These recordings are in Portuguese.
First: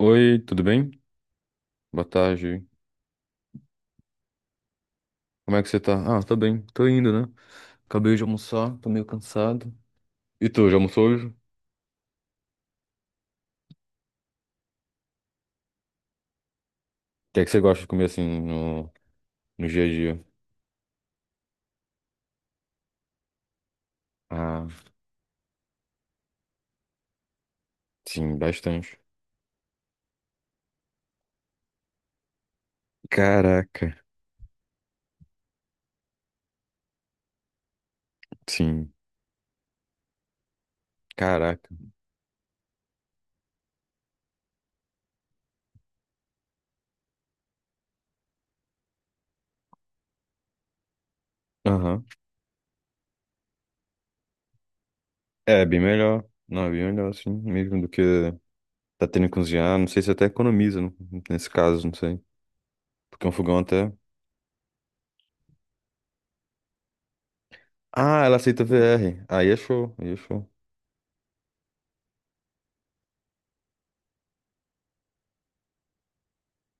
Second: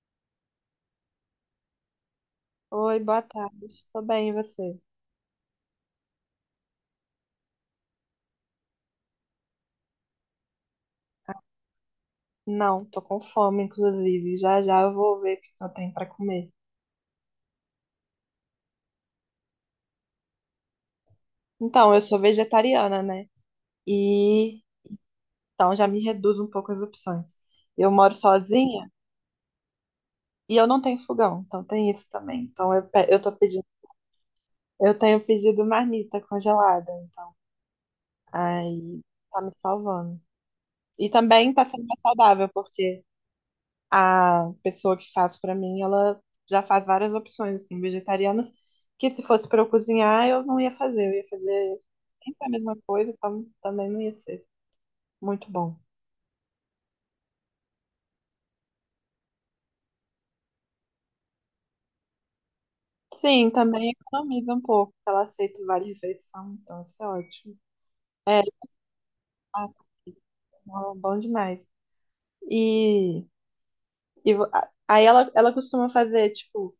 Oi, tudo bem? Boa tarde. Oi, boa tarde. Tô bem, e você? Como é que você tá? Ah, tá bem. Tô indo, né? Acabei de almoçar, tô meio cansado. E tu, já almoçou hoje? O Não, tô com fome, inclusive. Já já eu vou ver o que que eu tenho pra comer. que é que você gosta de comer assim no, no dia a dia? Então, eu sou vegetariana, né? E Ah, então já me reduz um pouco as opções. Eu moro sim, sozinha bastante. e eu não tenho fogão, então tem isso também. Então eu tô pedindo, Caraca. eu tenho pedido marmita congelada, então Sim, aí tá me salvando. E também tá caraca. sendo mais saudável, porque a pessoa que faz pra mim, ela já faz várias opções assim, vegetarianas, que se fosse pra eu cozinhar, eu não ia fazer, eu ia fazer Aham. sempre a mesma coisa, então também não ia ser muito É, bom. bem melhor. Não, é bem melhor assim, mesmo do que tá tendo que cozinhar. Não sei se até economiza, né? Nesse caso, não sei. Porque um Sim, fogão também até. economiza um pouco, porque ela aceita vale refeição, então isso é ótimo. Ah, ela É, aceita VR. Aí é show, aí é aceita, show. bom bom demais. E, e aí ela costuma fazer, tipo,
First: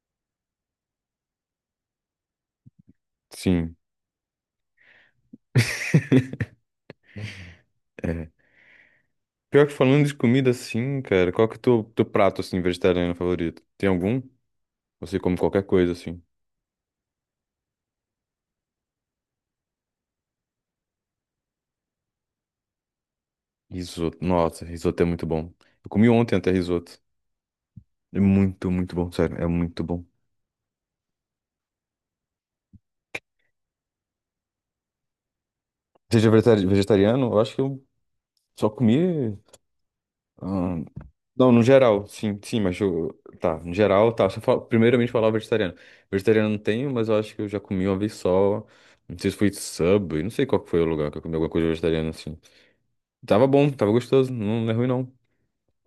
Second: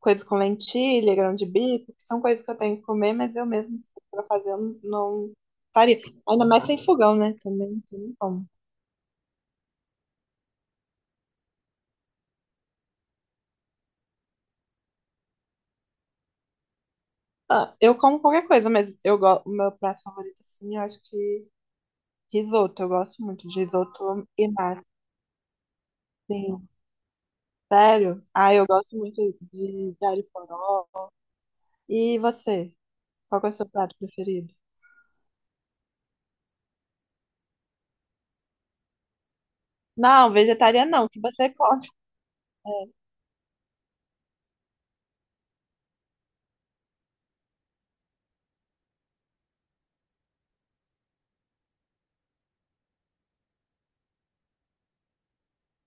coisas com lentilha, grão de bico, que são coisas que eu tenho que comer, mas eu Sim. mesmo para fazer eu não faria. Ainda mais sem fogão, né? Também tem É. como. Pior que falando de comida assim, cara, qual que é o teu, teu prato assim vegetariano favorito? Tem algum? Você come qualquer coisa assim. Ah, eu como qualquer coisa, mas eu gosto, o meu prato favorito, assim, eu acho que risoto. Eu gosto muito de Risoto. risoto e Nossa, massa. risoto é muito bom. Eu comi ontem até Sim, risoto. É sério? Ah, eu muito, muito gosto bom, muito sério, é muito de, bom. de alho poró. E você? Qual que é o seu prato preferido? Seja vegetariano, eu acho que eu só comi. Não, ah, vegetariano não, que você Não, no come. geral, sim, sim, mas eu. Tá, no geral, tá. Só primeiramente falar o vegetariano. Vegetariano não tenho, mas eu acho que eu já comi uma vez só. Não sei se foi sub, não sei qual que foi o lugar que eu comi alguma coisa vegetariana assim. Tava bom, tava gostoso, não, não é ruim não.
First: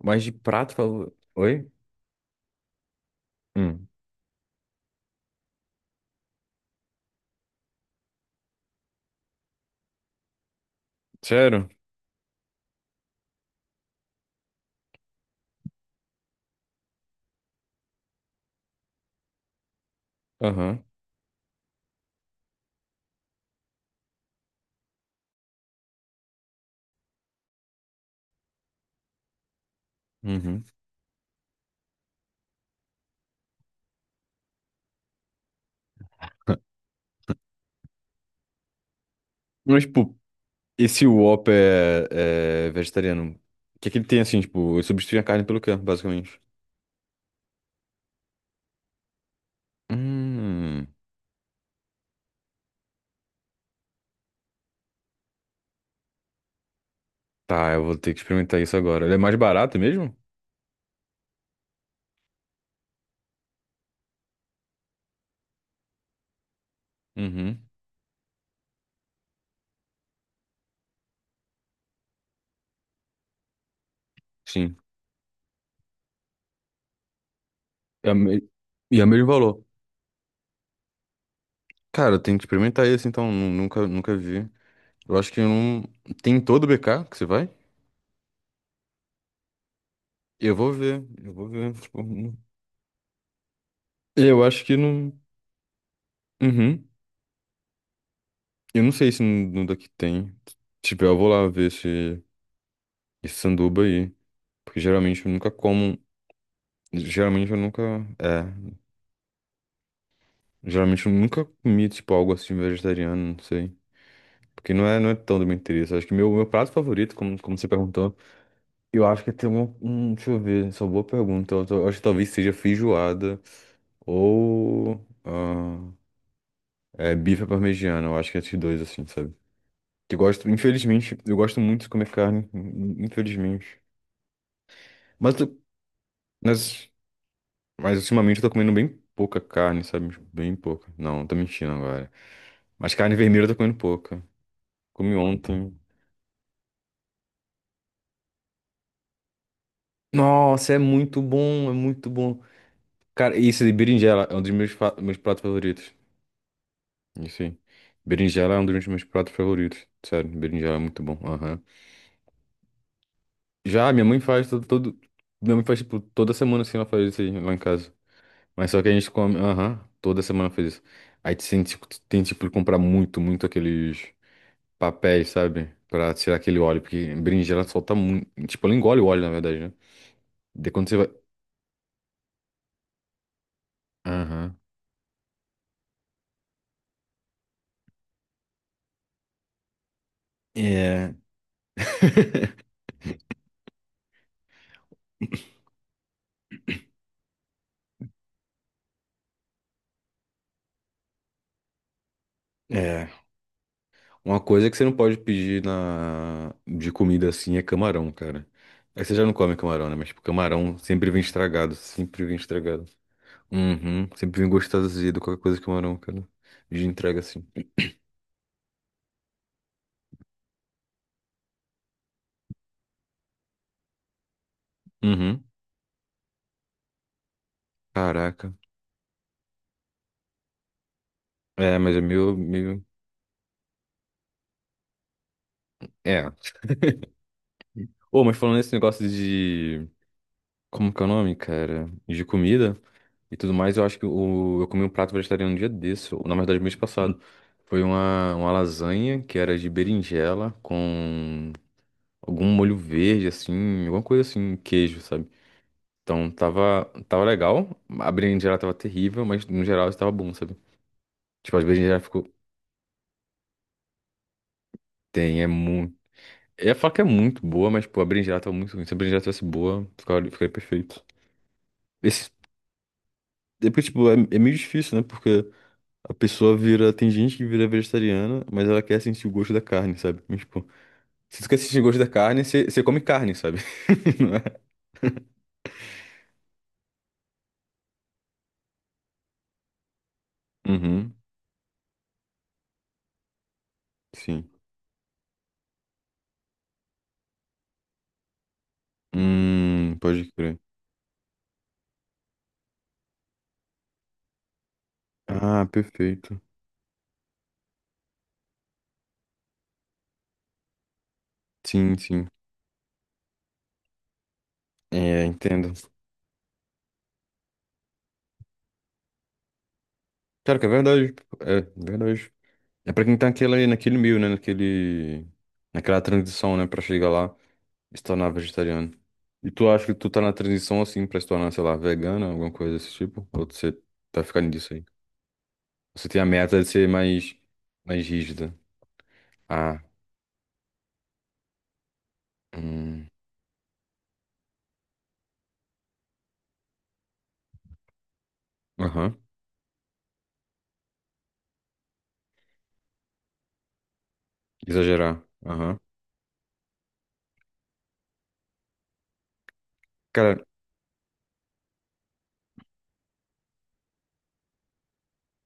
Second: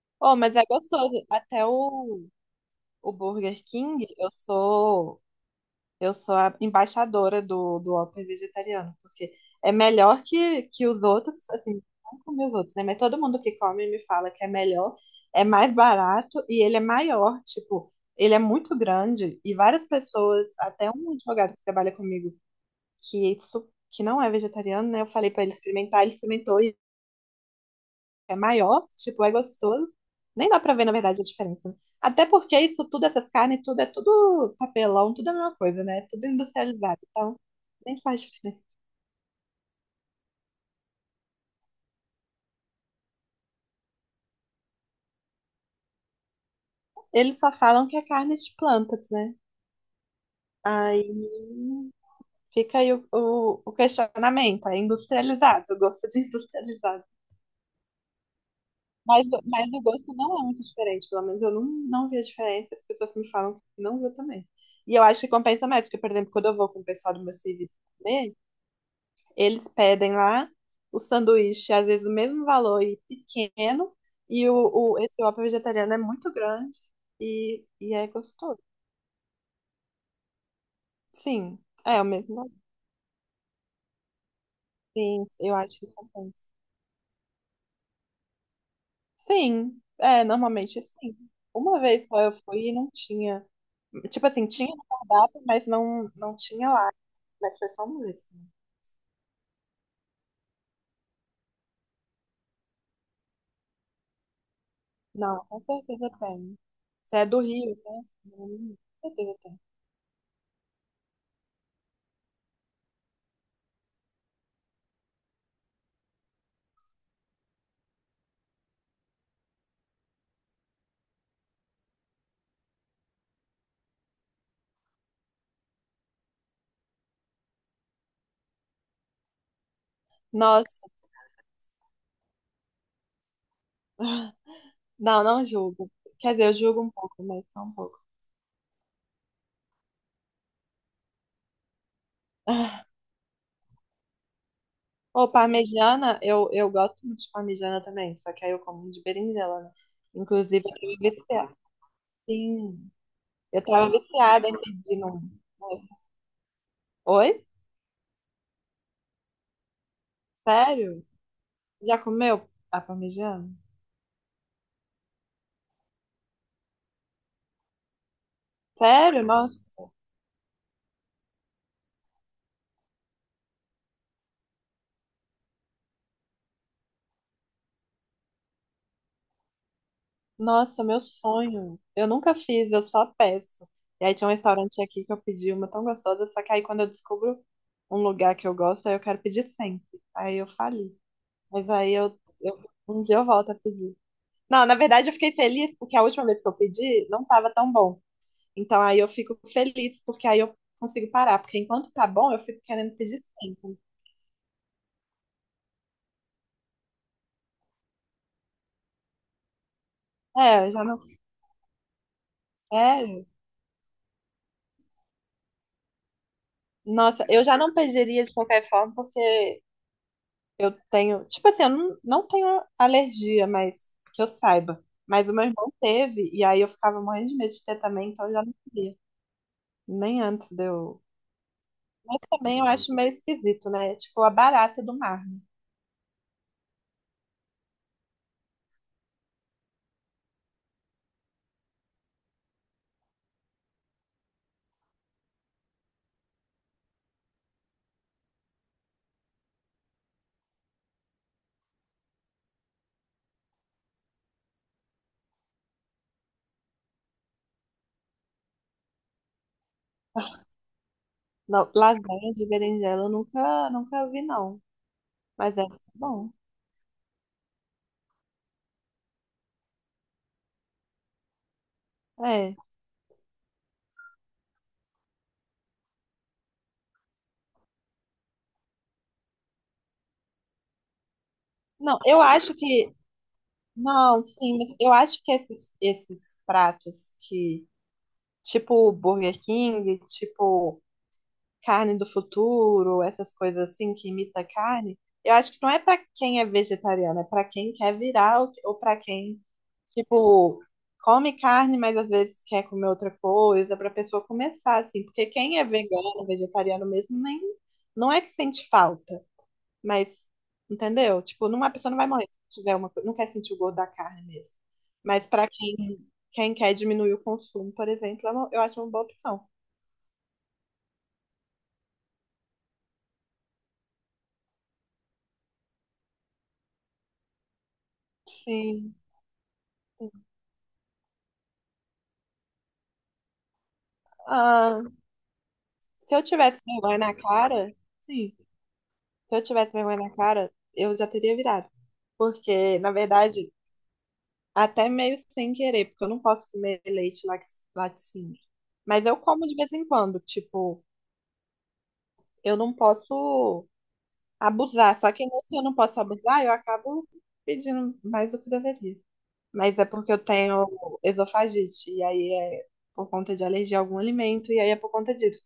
Mas de Oh, mas é prato, gostoso. falou. Até Oi? o Burger Hum. King, eu sou a embaixadora do Whopper vegetariano, porque é melhor que os outros, Sério? assim, não comer os outros, né? Mas todo mundo que come me fala que é melhor, é mais barato e ele é maior, tipo, ele é muito grande e várias pessoas, Aham. até um advogado que trabalha comigo, que, isso, que não é vegetariano, né? Eu falei pra ele experimentar, ele experimentou é maior, tipo, é gostoso. Nem dá Uhum. pra ver, na verdade, a diferença, né? Até porque isso tudo, essas carnes, tudo é tudo papelão, tudo é a mesma coisa, né? Tudo industrializado, então nem faz diferença. Mas, tipo, esse Whopper é, é vegetariano. O que é que ele tem assim, tipo, ele substitui a carne pelo quê, basicamente? Eles só falam que é carne de plantas, né? Hum. Aí fica aí o questionamento, é industrializado, eu gosto de industrializado. Tá, eu vou ter que experimentar isso agora. Ele é Mas, mais o- mas barato o gosto mesmo? não é muito diferente, pelo menos eu não vi a diferença, as pessoas me falam que não viu também. E eu acho que compensa mais, porque, por exemplo, quando eu vou com o pessoal do meu Uhum. serviço comer, eles pedem lá o sanduíche, às vezes o mesmo valor e pequeno, e Sim. Esse Whopper vegetariano é muito grande e é É o me- gostoso. E é o mesmo valor. Sim, é o Cara, eu mesmo tenho que valor. experimentar esse, então. Nunca, nunca vi. Eu Sim, acho que eu eu acho não. que Tem em compensa. todo o BK que você vai? Sim, é, Eu vou normalmente ver. sim. Eu vou ver. Uma Tipo, vez só eu fui e não tinha. Tipo eu assim, acho tinha que no não. cardápio, mas não tinha Uhum. lá. Mas foi só uma vez. Eu não sei se no daqui tem. Tipo, eu vou lá ver esse, esse sanduba aí. Porque geralmente eu Não, nunca com como. certeza tem. Você é do Geralmente eu Rio, nunca. né? É. Hum. Com certeza tem. Geralmente eu nunca comi, tipo, algo assim vegetariano, não sei. Porque não é, não é tão do meu interesse. Acho que meu prato favorito, como, como você perguntou, eu acho que tem um. Deixa eu ver, só boa pergunta. Eu acho que talvez seja feijoada ou. É, bife à parmegiana. Eu acho que é esses dois, assim, sabe? Que eu gosto, Nossa. infelizmente, eu gosto muito de comer carne, infelizmente. Não, Mas não julgo. Quer dizer, eu julgo Mas, um pouco, mas só um mas pouco. ultimamente eu tô comendo bem pouca carne, sabe? Tipo, bem pouca. Não, tô mentindo agora. Mas carne vermelha eu tô comendo pouca. Comi Ou ontem. parmegiana, eu gosto muito de parmegiana também, só que aí eu como de berinjela, né? Inclusive, Nossa, é eu tava muito viciada. bom, é muito bom. Sim, Cara, eu isso de tava berinjela é um viciada dos em meus, pedir meus um. pratos favoritos. Isso Oi? aí. Berinjela é um dos meus pratos favoritos. Sério, berinjela é muito Sério? bom. Aham. Já comeu a parmegiana? Já, minha mãe faz Minha mãe faz, tipo, toda semana assim, ela faz isso aí lá em casa. Mas só que a gente Sério? come. Nossa, Aham, toda semana faz isso. Aí tem, tipo, de comprar muito, muito aqueles papéis, sabe? Pra tirar aquele óleo, porque berinjela ela solta muito. Tipo, ela engole o óleo, na verdade, né? De nossa, quando você meu vai. sonho. Eu nunca fiz, eu só peço. E aí tinha um Aham. restaurante aqui que eu pedi uma tão gostosa, só que aí quando eu descubro um lugar que eu gosto, aí eu quero pedir sempre. Aí eu fali. É. Mas aí um dia eu volto a pedir. Não, na verdade eu fiquei feliz porque a última vez que eu pedi não estava tão bom. Então aí eu fico feliz porque aí eu consigo parar, porque enquanto tá bom eu fico querendo É. pedir sempre. Uma coisa que você não pode pedir na de comida assim é camarão, cara. Aí você já não come camarão, né? Mas, tipo, É, eu camarão já não. sempre vem estragado, sempre vem estragado. É, Uhum. Sempre vem gostoso azedo, qualquer coisa de camarão, cara. De entrega nossa, eu assim. já não pediria de qualquer forma porque eu tenho, tipo assim, eu não tenho alergia, mas que eu saiba. Mas o Uhum. meu irmão teve e aí eu ficava morrendo de medo de ter também, então eu já Caraca. não queria. Nem antes de eu. É, mas é Mas meio, também eu meio. acho meio esquisito, né? Tipo a barata do mar. É. Ô, mas falando nesse negócio de. Como que é o nome, cara? De comida e tudo mais. Eu acho que o, eu comi um prato vegetariano um dia desse, ou, na verdade, mês passado. Foi uma lasanha que era de berinjela com algum molho verde, assim, alguma coisa assim, queijo, sabe? Então tava, tava legal, a berinjela tava terrível, mas no geral estava bom, sabe? Tipo, a Não, berinjela ficou. lasanha de berinjela eu nunca, nunca vi, não. Tem, é Mas deve ser muito. bom. Eu ia falar que é muito boa, mas, pô, a berinjela tava muito ruim. Se a berinjela tivesse boa, ficaria, ficaria perfeito. Esse, É. é porque, tipo, é, é meio difícil, né? Porque. A pessoa vira. Tem gente que vira vegetariana, mas ela quer sentir o gosto da carne, sabe? Mas, tipo, se tu quer sentir o Não, gosto da eu carne, acho você que. come carne, sabe? Não, Não é? sim, mas eu acho que esses pratos que. Tipo Burger King, tipo Uhum, carne do futuro, essas coisas assim que imita sim. carne, eu acho que não é para quem é vegetariano, é para quem quer virar ou para quem, Pode crer. tipo, come carne, mas às vezes quer comer outra coisa, para pessoa começar assim, porque quem é Ah, vegano, perfeito. vegetariano mesmo, nem não é que sente falta, mas entendeu? Tipo, não, a pessoa Sim, não vai morrer sim. se tiver não quer sentir o gosto da carne mesmo. É, Mas para entendo. quem quer diminuir o consumo, por exemplo, eu acho uma boa opção. Claro que é verdade. Tipo, é verdade. É pra quem tá naquela, naquele meio, né? Naquele, naquela transição, né? Pra chegar lá e se tornar vegetariano. E tu acha que tu tá na transição, assim, pra se tornar, sei lá, vegana, alguma coisa desse tipo? Ou você tá ficando nisso aí? Sim. Você Se tem eu a meta tivesse de ser vergonha na mais, cara. mais Sim. rígida. Se eu tivesse Ah, vergonha na cara, eu já teria virado. Porque, na hum, verdade, até meio sem querer, porque eu não posso comer leite laticínio. Mas eu aham. como de vez em quando, tipo, eu não posso abusar. Só Exagerar. que nesse eu não Aham. posso abusar, eu acabo pedindo mais do que deveria. Mas é porque eu Cara, tenho esofagite, e aí é por conta de alergia a algum alimento, e aí é por conta disso.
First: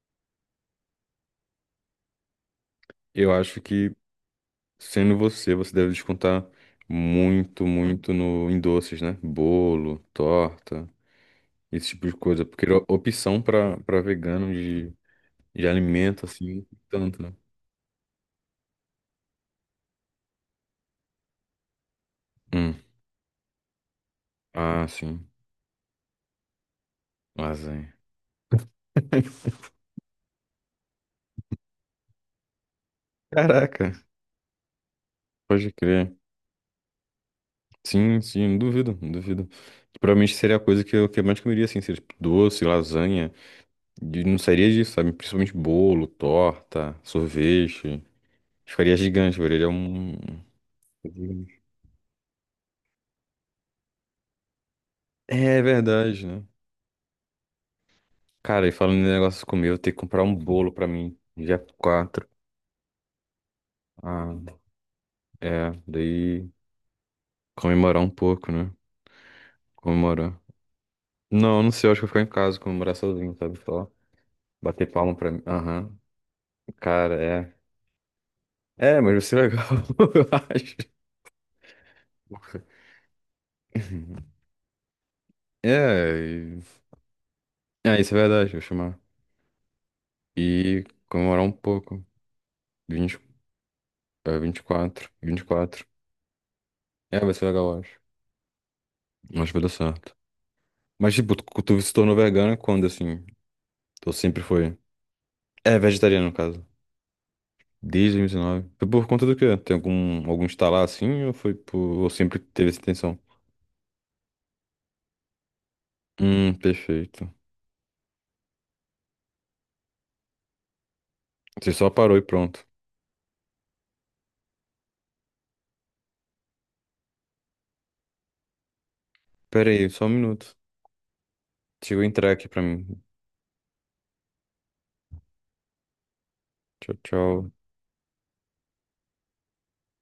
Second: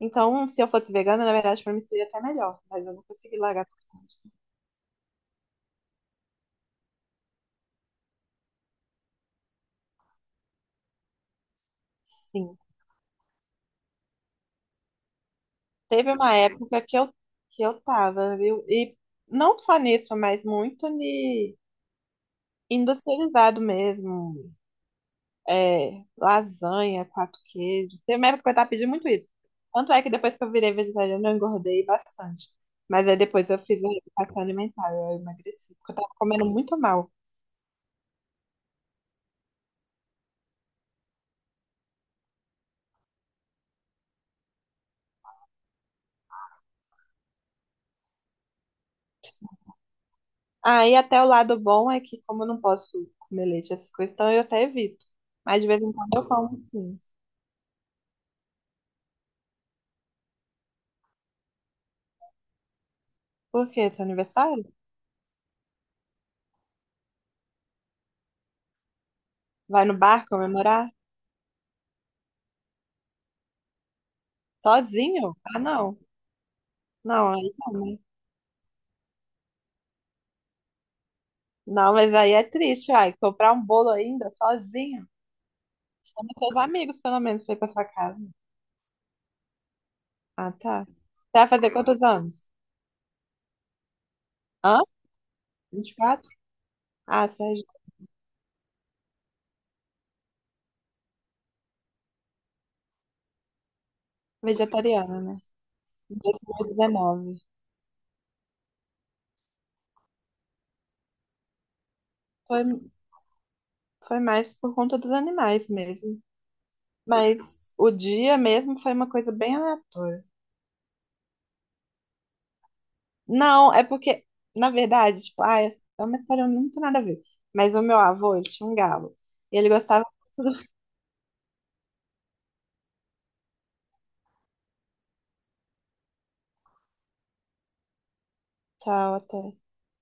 Então, se eu fosse vegana, na verdade, pra mim seria até melhor, mas eu não eu consegui acho largar. que sendo você, você deve descontar muito, muito no, em doces, né? Bolo, torta, esse tipo de coisa. Sim. Porque opção pra, pra vegano de Teve alimento, uma assim, época que eu, tanto, né? que eu tava, viu? E não só nisso, mas muito de Hum. industrializado mesmo. Ah, sim. É, lasanha, quatro Lasanha. queijos. Teve uma época que eu tava pedindo muito isso. Tanto é que depois que eu virei vegetariana, eu engordei bastante. Mas aí depois eu fiz Caraca, uma educação alimentar, eu pode emagreci, porque eu tava crer. comendo muito mal. Sim, sim, não duvido, não duvido. Provavelmente seria a coisa que eu mais comeria, assim, seria tipo, doce, lasanha. De não sairia disso, sabe? Principalmente bolo, torta, sorvete. Ficaria gigante, velho. Ele é um. Aí até o lado bom é que, como eu não posso comer leite, essas coisas, então eu até evito. É Mas de vez em quando verdade, eu né? como, sim. Cara, e falando em negócio de comer, eu vou ter que comprar um bolo pra mim, dia 4. Por quê? Seu Ah, aniversário? é. Daí comemorar um pouco, né? Vai no bar Comemorar. comemorar? Não, não sei, eu acho que eu vou ficar em casa, comemorar sozinho, sabe? Só bater palma pra Sozinho? mim. Ah, Aham. não. Cara, Não, é. aí não, né? É, mas vai ser legal, eu acho. Não, mas aí é triste, ai. Comprar um bolo ainda sozinho. É, Chama seus e- amigos, pelo menos, pra ir pra sua é, isso é casa. verdade, vou chamar. Ah, E tá. Você comemorar vai um fazer quantos pouco. anos? 20 Hã? 24, 24. 24? É, Ah, vai você ser é legal, eu acho. Acho que vai dar certo. Mas, tipo, tu, tu se tornou vegana quando, assim? Tu sempre foi... vegetariana, né? É, Em vegetariano, no dois caso. mil e dezenove. Desde 2019. Foi por conta do quê? Tem algum, algum estalar assim? Ou foi por... Ou sempre Foi, teve essa intenção? foi mais por conta dos animais mesmo. Perfeito. Mas o dia mesmo foi uma coisa bem aleatória. Você só parou e pronto. Não, é porque, na verdade, tipo, ah, é uma história muito nada a ver. Mas o meu avô, ele tinha um galo. E ele Pera aí, só gostava um minuto. muito do... Chegou a entrar aqui pra mim. Tchau, tchau. Tchau, até.